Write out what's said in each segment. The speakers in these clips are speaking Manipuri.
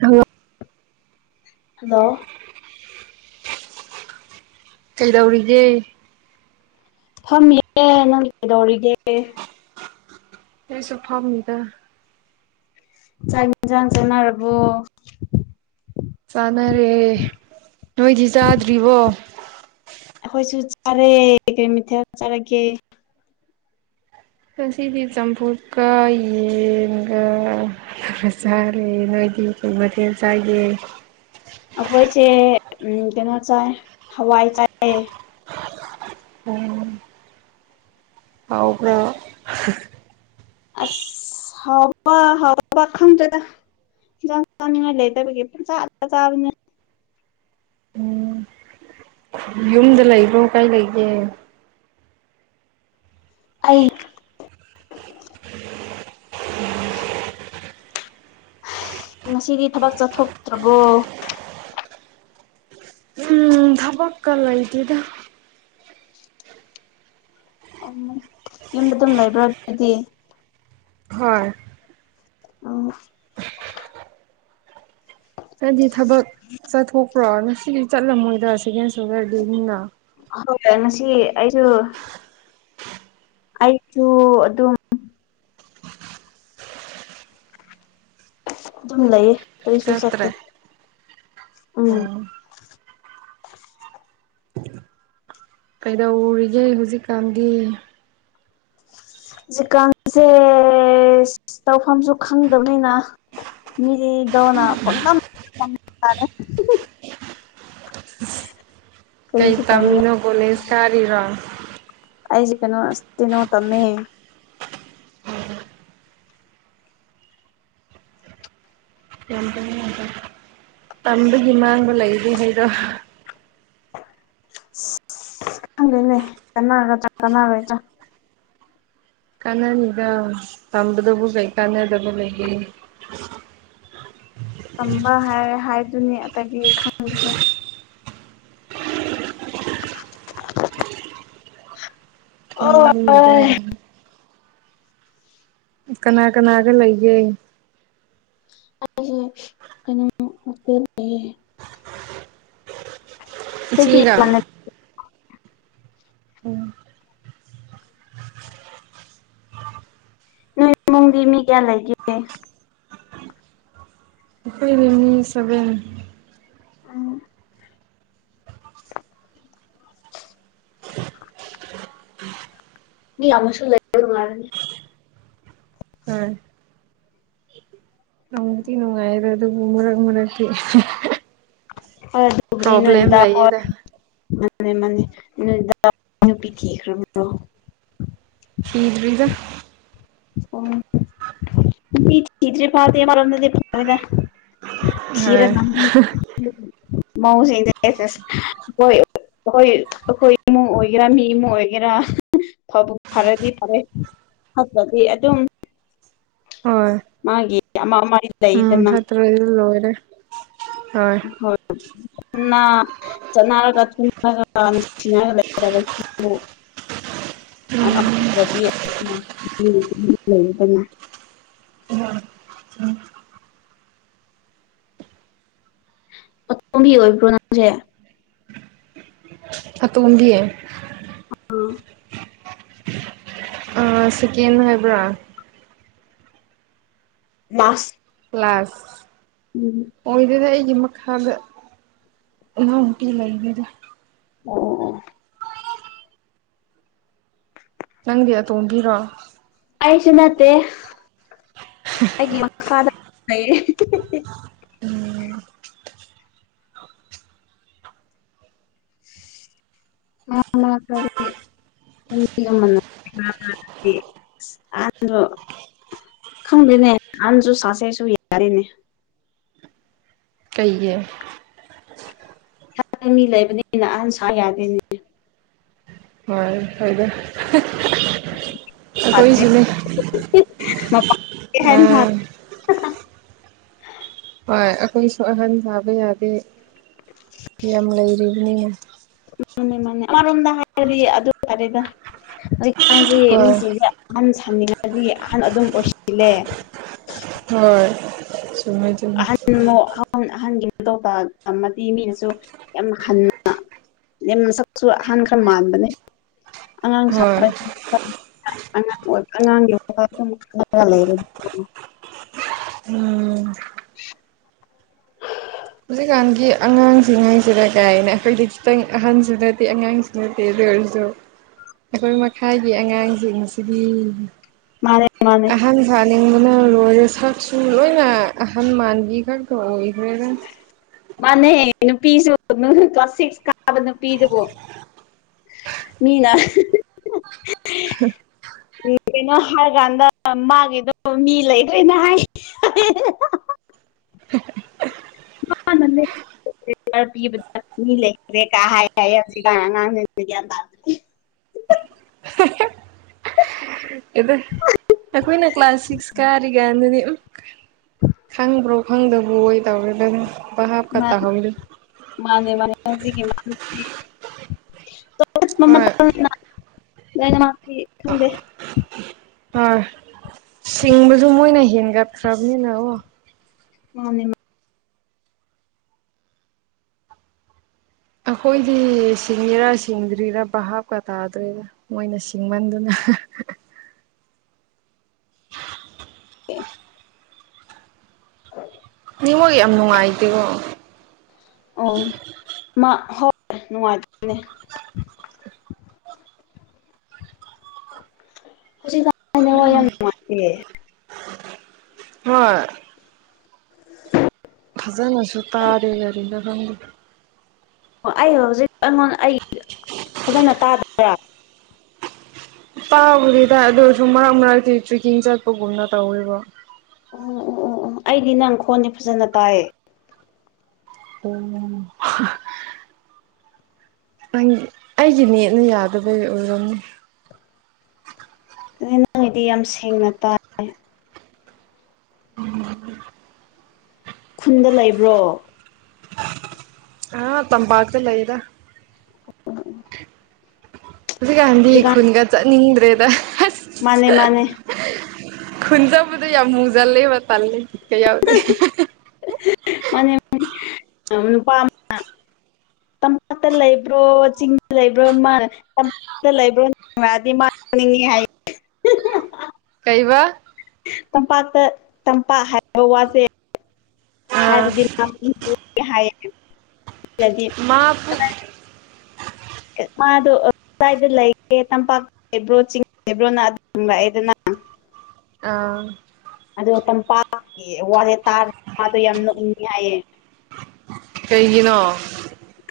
ꯍꯉꯛ ꯍꯜꯂꯣ ꯀꯩꯗꯧꯔꯤꯒꯦ ꯐꯝꯃꯤꯑꯦ ꯅꯪꯗꯤ ꯀꯩꯗꯧꯔꯤꯒꯦ ꯑꯩꯁꯨ ꯐꯝꯃꯤꯗ ꯆꯥꯛ ꯏꯟꯖꯥꯡ ꯆꯥꯅꯔꯕꯣ ꯆꯥꯅꯔꯦ ꯅꯣꯏꯗꯤ ꯆꯥꯗ꯭ꯔꯤꯕꯣ ꯑꯩꯈꯣꯏꯁꯨ ꯆꯥꯔꯦ ꯀꯔꯤ ꯀꯔꯤ ꯃꯊꯦꯜ ꯆꯥꯔꯒꯦ ꯉꯁꯤꯒꯤ ꯆꯝꯐꯨꯠꯀ ꯌꯦꯟꯒ ꯆꯥꯔꯦ ꯅꯣꯏꯗꯤ ꯀꯔꯤ ꯃꯊꯦꯜ ꯆꯥꯏꯒꯦ ꯑꯈꯣꯏꯁꯦ ꯎꯝ ꯀꯩꯅꯣ ꯆꯥꯏ ꯍꯋꯥꯏ ꯆꯥꯏ ꯑꯣ ꯍꯥꯎꯕ꯭ꯔꯣ ꯑꯁ ꯍꯥꯎꯕ ꯍꯥꯎꯗꯕ ꯈꯪꯗꯔꯦꯗ ꯍꯤꯟꯖꯥꯡ ꯆꯥꯅꯤꯡꯉꯥꯏ ꯂꯩꯇꯕꯒꯤ ꯄꯨꯡꯆꯥꯗ ꯆꯥꯕꯅꯦ ꯌꯨꯝꯗ ꯂꯩꯕ꯭ꯔꯣ ꯀꯥꯏ ꯂꯩꯒꯦ ꯑꯩ [inaudible] ꯉꯁꯤꯗꯤ ꯊꯕꯛ ꯆꯠꯊꯣꯛꯇ꯭ꯔꯕꯣ ꯎꯝ ꯊꯕꯛꯀ ꯂꯩꯇꯦꯗ ꯑꯝꯃꯣ ꯌꯨꯝꯗ ꯑꯗꯨꯝ ꯂꯩꯕ꯭ꯔꯥ ꯑꯗꯨꯗꯤ ꯍꯣꯏ ꯑꯣ ꯅꯪꯗꯤ ꯊꯕꯛ ꯆꯠꯊꯣꯛꯄ꯭ꯔꯣ ꯉꯁꯤꯗꯤ ꯆꯠꯂꯝꯃꯣꯏꯗ ꯁꯦꯀꯦꯟ ꯁꯒꯔꯗꯦꯅꯤꯅ ꯍꯪꯗꯦ ꯉꯁꯤ ꯑꯩꯖꯨ ꯑꯩꯁꯨ ꯑꯗꯨꯝ ꯑꯗꯨꯝ ꯂꯩꯌꯦ ꯀꯔꯤꯁꯨ ꯆꯠꯇꯦ ꯆꯠꯇ꯭ꯔꯦ ꯎꯝ ꯑꯣ ꯀꯩꯗꯧꯔꯤꯒꯦ ꯍꯧꯖꯤꯛꯀꯥꯟꯗꯤ ꯖꯤꯀꯥꯟꯁꯦ ꯇꯧꯐꯝꯁꯨ ꯈꯪꯗꯕꯅꯤꯅ ꯃꯤꯗꯤ ꯗꯣꯅ ꯄꯪꯇꯝ ꯇꯝꯅꯔꯦ ꯀꯩ ꯀꯔꯤꯁꯨ ꯇꯧꯅꯤꯡꯉꯦ ꯇꯝꯃꯤꯅꯣ ꯀꯣꯂꯦꯁ ꯀꯥꯔꯤꯔꯣ ꯑꯩꯖꯤ ꯀꯩꯅꯣ ꯑꯁꯇꯤꯅꯣ ꯇꯝꯃꯦ ꯌꯥꯝ ꯐꯪꯌꯦ ꯌꯥꯝ ꯐꯩ ꯇꯝꯕꯒꯤ ꯃꯥꯡꯕ ꯂꯩꯔꯦ ꯍꯥꯏꯗꯣ ꯏꯁ ꯈꯪꯗꯦꯅꯦ ꯀꯅꯥꯒꯗ꯭ꯔ ꯀꯅꯥꯔꫭꯏꯗ꯭ꯔ ꯀꯥꯟꯅꯅꯤꯗ ꯇꯝꯕꯗꯕꯨ ꯀꯩ ꯀꯥꯟꯅꯗꯕ ꯂꯩꯩꯒꯦ ꯇꯝꯕ ꯍꯥꯏꯔꯦ ꯍꯥꯏꯗꯨꯅꯤ ꯑꯇꯩꯗꯤ ꯈꯪꯗꯦꯍꯦ [unintelligible] ꯀꯣꯡ ꯑꯣ ꯉꯝꯃꯤꯗ ꯑꯩꯁꯦ ꯀꯅꯥ ꯀꯅꯥꯒ ꯂꯩꯒꯦ ꯑꯩꯁꯦ ꯀꯩꯅꯣ ꯍꯣꯁꯇꯦꯜ ꯂꯩꯌꯦ ꯑꯇꯩꯗꯤ ꯏꯆꯦꯒ ꯏꯃꯥꯟꯅꯕꯤ ꯎꯝ ꯅꯣꯏ ꯏꯃꯨꯡꯗꯤ ꯃꯤ ꯀꯌꯥ ꯂꯩꯒꯦ ꯈꯣꯏꯔꯃꯤ ꯁꯕꯦꯟ ꯃꯤ ꯑꯃ ꯑꯃꯁꯁꯨ ꯂꯩ ꯃꯥꯅꯤ [unintelligible] ꯅꯪꯗꯤ ꯅꯨꯡꯉꯥꯏꯔꯣ ꯑꯗꯨꯕꯨ ꯃꯔꯛ ꯃꯔꯛꯇꯤ ꯑꯣ ꯗꯕꯔꯤꯅꯗ ꯂꯩꯌꯦꯗ ꯃꯥꯅꯦ ꯃꯥꯅꯦ ꯅꯨꯄꯤꯤꯊ ꯔꯣ ꯏꯗ꯭ꯔꯤꯗ ꯎ ꯊꯤꯗ꯭ꯔꯦ ꯐꯔꯗꯤ ꯍꯗ ꯆꯔ ꯍꯣꯏ ꯃꯧꯁ [unintelligible] ꯑꯩꯈꯣꯏ ꯑꯩꯈꯣꯏ ꯏꯃꯨꯡ ꯑꯣꯏꯒꯦꯔꯥ ꯃꯤꯏꯃꯨꯡ ꯑꯣꯏꯒꯦꯔꯥ ꯐꯕꯨ ꯐꯔꯗꯤ ꯐꯔꯦ ꯗꯤ ꯑꯗꯨꯝ ꯍꯣꯏ ꯃꯥꯒꯤ ꯑꯃ ꯑꯃꯒꯤ ꯂꯩꯗꯅ ꯂꯅꯦ ꯍꯣꯏ ꯟꯅ ꯆꯠꯅꯔꯒ ꯊꯉꯒ ꯅꯨꯡꯁꯤꯅꯒꯔ [unintelligible] ꯑꯇꯣꯝꯒꯤ ꯑꯣꯏꯕ꯭ꯔꯣ ꯅꯪꯁꯦ ꯑ ꯇꯣꯕꯤꯌꯦ ꯑ ꯁꯤꯀꯤꯦꯟ ꯍꯥꯏꯕ꯭ꯔꯥ [unintelligible] ꯀ꯭ꯂꯥꯁ [unintelligible] ꯑꯣꯏꯗꯣꯏꯗ ꯑꯩꯒꯤ ꯃꯈꯥꯗ ꯏꯅꯥꯎꯨꯄꯤ ꯂꯩꯔꯤꯗ [unintelligible] ꯅꯪꯗꯤ ꯑꯇꯣꯡꯕꯤꯔꯣ ꯑꯩꯁꯨ ꯅꯠꯇꯦ ꯑꯩꯒꯤ ꯃꯈꯥꯗ ꯂꯩꯑ ꯑ ꯀꯔꯦ [unintelligible] ꯈꯪꯗ꯭ꯔꯦꯅꯦ ꯅꯍꯥꯟꯁꯨ ꯁꯥꯁꯩꯁꯨ ꯌꯥꯔꯤꯅꯦ ꯀꯩꯚꯤ ꯊꯥꯗ ꯃꯤ ꯂꯩꯕꯅꯤꯅ ꯑꯍꯟ ꯁꯥ ꯌꯥꯗꯦꯅꯦ ꯍꯣꯏ ꯐꯣꯏꯗꯦ ꯁꯥꯗ꯭ꯔꯦ ꯑꯩꯈꯣꯏꯁꯨꯅꯦ ꯑꯥ [unintelligible] ꯍꯣꯏ ꯑꯩꯈꯣꯏꯁꯨ ꯑꯍꯟ ꯁꯥꯕ ꯌꯥꯗꯦ ꯌꯥꯝ ꯂꯩꯔꯤꯕꯅꯤꯅ ꯃꯥꯅꯦ ꯃꯥꯅꯦ ꯑꯃꯔꯣꯝꯗ ꯍꯥꯏꯔꯗꯤ ꯑꯗꯨ ꯇꯔꯦꯗ ꯍꯧꯖꯤꯛꯀꯥꯟꯁꯤ ꯍꯣꯏ ꯃꯤꯁꯤꯡꯁꯦ ꯑꯍꯟ ꯁꯥꯅꯤꯡꯉꯅꯤ ꯑꯍꯟ ꯑꯗꯨꯝ ꯑꯣꯏꯁꯤꯜꯂꯦ ꯍꯣꯏ ꯆꯨꯝꯃꯦ ꯆꯨꯝꯃꯦ ꯑꯍꯟ ꯑ ꯑꯍꯟꯒꯤ ꯃꯇꯧ ꯑꯃꯗꯤ ꯃꯤꯅꯁꯨ ꯌꯥꯝ ꯍꯟꯅ ꯃꯁꯛꯁꯨ ꯑꯍꯥꯟꯕ ꯈꯔ ꯃꯥꯟꯕꯅꯦ ꯑꯉꯥꯡ ꯍꯣꯏ ꯁꯥꯄ [unintelligible] ꯎꯝ [unintelligible] ꯍꯧꯖꯤꯛꯀꯥꯟꯒꯤ ꯑꯉꯥꯡꯁꯤꯡ ꯍꯥꯏꯁꯤꯔ ꯀꯥꯏꯅ ꯑꯩꯈꯣꯏꯗꯤ ꯈꯤꯇꯪ ꯑꯍꯟꯁꯨ ꯅꯠꯇꯦ ꯑꯉꯥꯡꯁꯨ ꯅꯠꯇꯦ ꯑꯗꯨ ꯑꯣꯏꯔꯁꯨ ꯑꯩꯈꯣꯏ ꯃꯈꯥꯒꯤ ꯑꯉꯥꯡꯁꯤꯡꯁꯤꯒꯤ ꯃꯥꯅꯦꯦ ꯑꯍꯪ ꯊꯥꯅꯤꯡꯕꯅ ꯂꯣꯏꯔꯦ ꯁꯥꯛꯁꯨ ꯂꯣꯏꯅ ꯑꯍꯟ ꯃꯥꯟꯕꯤ ꯈꯛꯇ ꯑꯣꯏꯈ꯭ꯔꯦꯗ ꯃꯥꯅꯦ ꯅꯨꯄꯤꯁꯨ ꯀ꯭ꯂꯥꯁ ꯁꯤꯛꯁ ꯀꯥꯕ ꯅꯨꯄꯤꯗꯨꯕꯨꯣ ꯃꯤꯅ ꯎꯝ ꯀꯩꯅꯣ ꯍꯥꯏꯔꯀꯥꯟꯗ ꯃꯥꯒꯤꯗꯣ ꯃꯤ ꯂꯩꯈ꯭ꯔꯦꯅ ꯍꯥꯏ [inaudible] ꯑ ꯅꯦ [inaudible] ꯂꯩꯦ ꯀꯥ ꯍꯥꯏ ꯉ [inaudible] ꯑꯦꯗ ꯑꯩꯈꯣꯏꯅ ꯀ꯭ꯂꯥꯁ ꯁꯤꯛꯁ ꯀꯥꯔꯤꯒꯥꯟꯗꯗꯤ ꯈꯪꯕ꯭ꯔꯣ ꯈꯪꯗꯕꯔꯣ ꯄꯥꯞꯒ ꯃꯥꯅꯦ ꯇꯥꯍꯧꯗꯦ ꯃꯥꯅꯦ ꯃꯥꯅꯦ ꯍꯧꯖꯤꯒꯦ ꯃꯥ ꯃꯃ ꯍꯣꯏ [inaudible] ꯂꯣꯢꯅꯃꯛꯇꯤ ꯈꯪꯗꯦ ꯑꯣꯏ ꯁꯤꯡꯕꯁꯨ ꯃꯣꯏꯅ ꯍꯦꯟꯒꯠꯈ꯭ꯔꯕꯅꯤꯅ ꯑꯣ ꯃꯥꯅꯦ ꯑꯩꯈꯣꯏꯗꯤ ꯁꯤꯡꯉꯤꯔꯥ ꯁꯤꯡꯗ꯭ꯔꯤꯔꯥ ꯚꯥꯞꯀ ꯇꯥꯗ꯭ꯔꯦꯗ ꯃꯣꯏꯅ ꯁꯤꯡꯃꯟꯗꯅ [unintelligible] ꯅꯦꯠꯋꯥꯛ ꯌꯥꯝ ꯅꯨꯡꯉꯥꯏꯇꯦꯀꯣ ꯑꯣ ꯃꯥ ꯍꯣꯏꯣꯏ ꯅꯨꯡꯉꯥꯏꯇꯝꯅꯦ [inaudible] ꯍꯧꯖꯤꯛꯒꯥꯟ ꯍꯣꯏ ꯐꯖꯅꯁꯨ ꯇꯥꯗꯦ ꯀꯔꯤꯔ ꯈꯪꯗꯦ ꯑꯣ ꯑꯩ ꯍꯧꯖꯤꯛ ꯑꯩꯉꯣꯟ ꯑꯩ ꯐꯖꯅ ꯇꯥꯗꯕꯔꯥ ꯇꯥꯕꯨꯗꯤ ꯇꯥꯢ ꯑꯗꯨ ꯑꯣꯏꯁꯨ ꯃꯔꯛ ꯃꯔꯛꯀꯤ ꯇ꯭ꯔꯦꯛꯀꯤꯡ ꯆꯠꯄꯒꯨꯝꯅ ꯇꯧꯋꯕꯣ ꯎ ꯎ ꯑꯣ ꯎ ꯑꯩꯗꯤ ꯅꯪ ꯈꯣꯟꯗꯤ ꯐꯖꯅ ꯇꯥꯏꯌꯦ ꯑꯣ ꯅꯪ ꯑꯩꯒꯤ ꯅꯦꯠꯅ ꯌꯥꯗꯕꯒꯤ ꯑꯣꯏꯔꯝꯅꯤ ꯅꯪꯒꯤꯗꯤ ꯌꯥꯝ ꯁꯦꯡꯅ ꯇꯥꯏ ꯈꯨꯟꯗ ꯂꯩꯕ꯭ꯔꯣ ꯑꯥ ꯇꯝꯕꯥꯛꯇ ꯂꯩꯗ ꯍꯧꯖꯤꯛꯀꯥꯟꯗꯤ ꯍꯧꯖꯤꯛꯀꯥꯟ ꯈꯨꯟꯒ ꯆꯠꯅꯤꯡꯗ꯭ꯔꯦꯗ ꯑꯁ ꯃꯥꯅꯦ ꯃꯥꯅꯦ ꯈꯨꯟꯆꯠꯄꯗꯣ ꯌꯥꯝ ꯃꯨꯖꯜꯂꯦ ꯋꯥ ꯇꯜꯂꯦ ꯀꯩꯌꯥ ꯌꯥꯎꯗꯦ ꯃꯥꯅꯦ ꯅꯨꯄꯥ ꯑꯃ [inaudible] ꯇꯝꯄꯥꯛꯇ ꯂꯩꯕ꯭ꯔꯣ ꯆꯤꯡꯗ ꯂꯩꯕ꯭ꯔꯣ ꯃꯥꯅ [unintelligible] ꯀꯩꯕ ꯇꯝꯄꯥꯛꯇ ꯇꯝꯄꯥꯛ ꯍꯥꯏꯕ ꯋꯥꯁꯦ ꯑꯥ ꯍꯥꯏꯔꯗꯤ ꯍꯥꯏꯌꯦ [inaudible] ꯃꯥꯕꯨ ꯃꯥꯗꯣ ꯁꯏꯗ ꯂꯩꯒꯦ ꯇꯝꯄꯥꯛ ꯂꯩꯕ꯭ꯔꯣ ꯆꯤꯡ ꯂꯩꯕ꯭ꯔꯣꯅ ꯑꯗꯨꯝ ꯍꯪꯂꯛꯑꯦꯗꯅ ꯑꯥ ꯑꯗꯣ ꯇꯝꯄꯥꯛꯀꯤ ꯋꯥꯔꯦ ꯇꯥꯔꯒ ꯃꯥꯗꯣ ꯌꯥꯝ ꯅꫭꯛꯅꯤꯡꯉꯦ ꯍꯥꯏꯌꯦ ꯀꯩꯒꯤꯅꯣ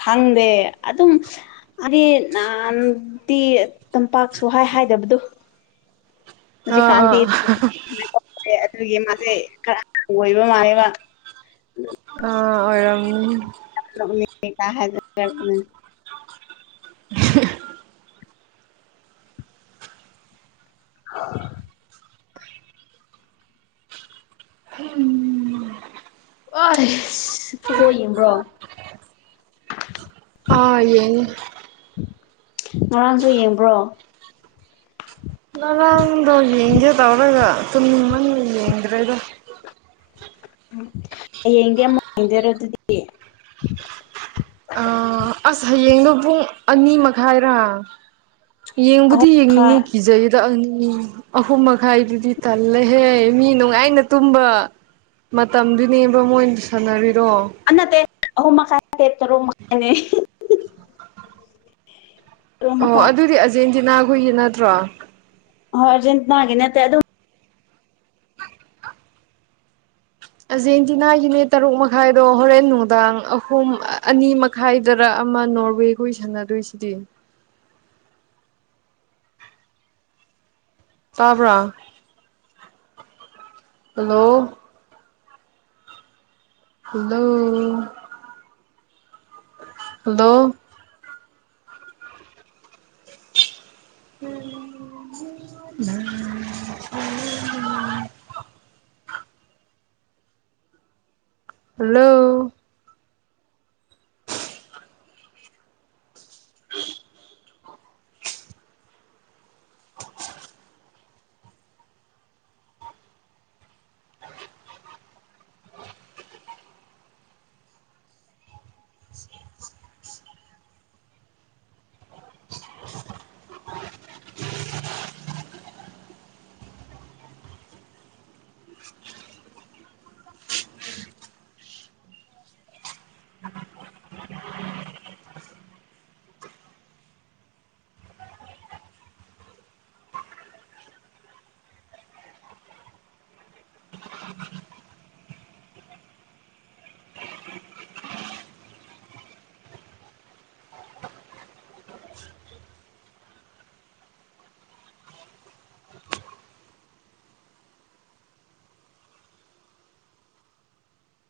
ꯈꯪꯗꯦ ꯑꯗꯨꯝ ꯑꯔꯤ ꯅꯍꯥꯅꯇꯤ [inaudible] ꯇꯝꯄꯥꯛ ꯁꯨꯍꯥꯏ ꯍꯥꯏꯗꯕꯗꯨ ꯑꯥ ꯑꯥ ꯍꯧꯖꯤꯛꯀꯥꯟꯗꯤ ꯑꯗꯨꯒꯤ ꯃꯥꯁꯦ ꯈꯔ ꯑꯣꯏꯕ ꯃꯥꯜꯂꯦꯕ ꯑ ꯑꯣꯏꯔꯝꯅꯤ ꯀ ꯍꯥꯏ [inaudible] [unintelligible] ꯍ [unintelligible] ꯎꯝ ꯐꯨꯠꯕꯣꯜ ꯌꯦꯡꯕ꯭ꯔꯣ ꯑꯥ ꯌꯦꯡꯉꯤ ꯉꯔꯥꯡꯁꯨ ꯌꯦꯡꯕ꯭ꯔꯣ ꯉꯔꯥꯡꯗꯣ ꯌꯦꯡꯒꯦ ꯇꯧꯔꯒ ꯇꯨꯝꯅꯤꯡꯃꯟꯕꯒꯤ ꯌꯦꯡꯗ꯭ꯔꯦꯗ ꯍꯌꯦꯡꯗꯤ ꯌꯥꯝꯃꯨꯡꯗꯔꯣ ꯑꯗꯨꯗꯤ ꯑꯁ ꯍꯌꯦꯡꯗꯣ ꯄꯨꯡ ꯑꯅꯤ ꯃꯈꯥꯏꯔꯥ ꯑꯍꯨꯝ ꯌꯦꯡꯕꯨꯗꯤ ꯌꯦꯡꯅꯤꯡꯉ ꯃꯈꯥꯏ ꯀꯖꯥꯏꯌꯦ꯫ ꯗ ꯑꯅꯤ ꯑꯍꯨꯝ ꯃꯈꯥꯏꯗꯨꯗꯤ ꯇꯜꯂꯦꯍꯦ ꯃꯤ ꯅꯨꯡꯉꯥꯏꯅ ꯇꯨꯝꯕ ꯃꯇꯝꯗꯨꯅꯦꯕ ꯃꯣꯏ ꯁꯥꯟꯅꯔꯤꯗꯣ ꯑꯟꯅ ꯅꯠꯇꯦ ꯑꯍ ꯃꯈꯥꯏꯦ ꯇꯔꯣ ꯃꯈꯥꯏꯅꯦ꯫ ꯇꯔꯨꯛ ꯑꯣ ꯃꯈꯥꯏ ꯑꯗꯨꯗꯤ ꯑꯔꯖꯦꯟꯇꯤꯅꯥꯈꯣꯏꯒꯤ ꯅꯠꯇ꯭ꯔꯣ? ꯍꯔꯖꯦꯟꯠꯅꯅꯥꯒꯦꯅꯦꯠꯇꯦ ꯑꯗꯨꯝ ꯑꯥꯔꯖꯦꯟꯇꯤꯅꯥꯒꯤꯅꯦ ꯇꯔꯨꯛ ꯃꯈꯥꯏꯗꯣ ꯍꯣꯔꯦꯟ ꯅꯨꯡꯗꯥꯡ ꯑꯍꯨꯝ ꯑꯅꯤ ꯃꯛ ꯇꯥꯏꯗꯔ ꯑꯃ ꯅꯣꯔꯋꯦꯒ ꯁꯥꯟꯅꯗꯣꯏꯁꯤꯗꯤ꯫ ꯇꯥꯕ꯭ꯔꯥ ꯍꯜꯂꯣ ꯍꯜꯂꯣ ꯍꯜꯂꯣ [inaudible] ꯍꯜꯂꯣ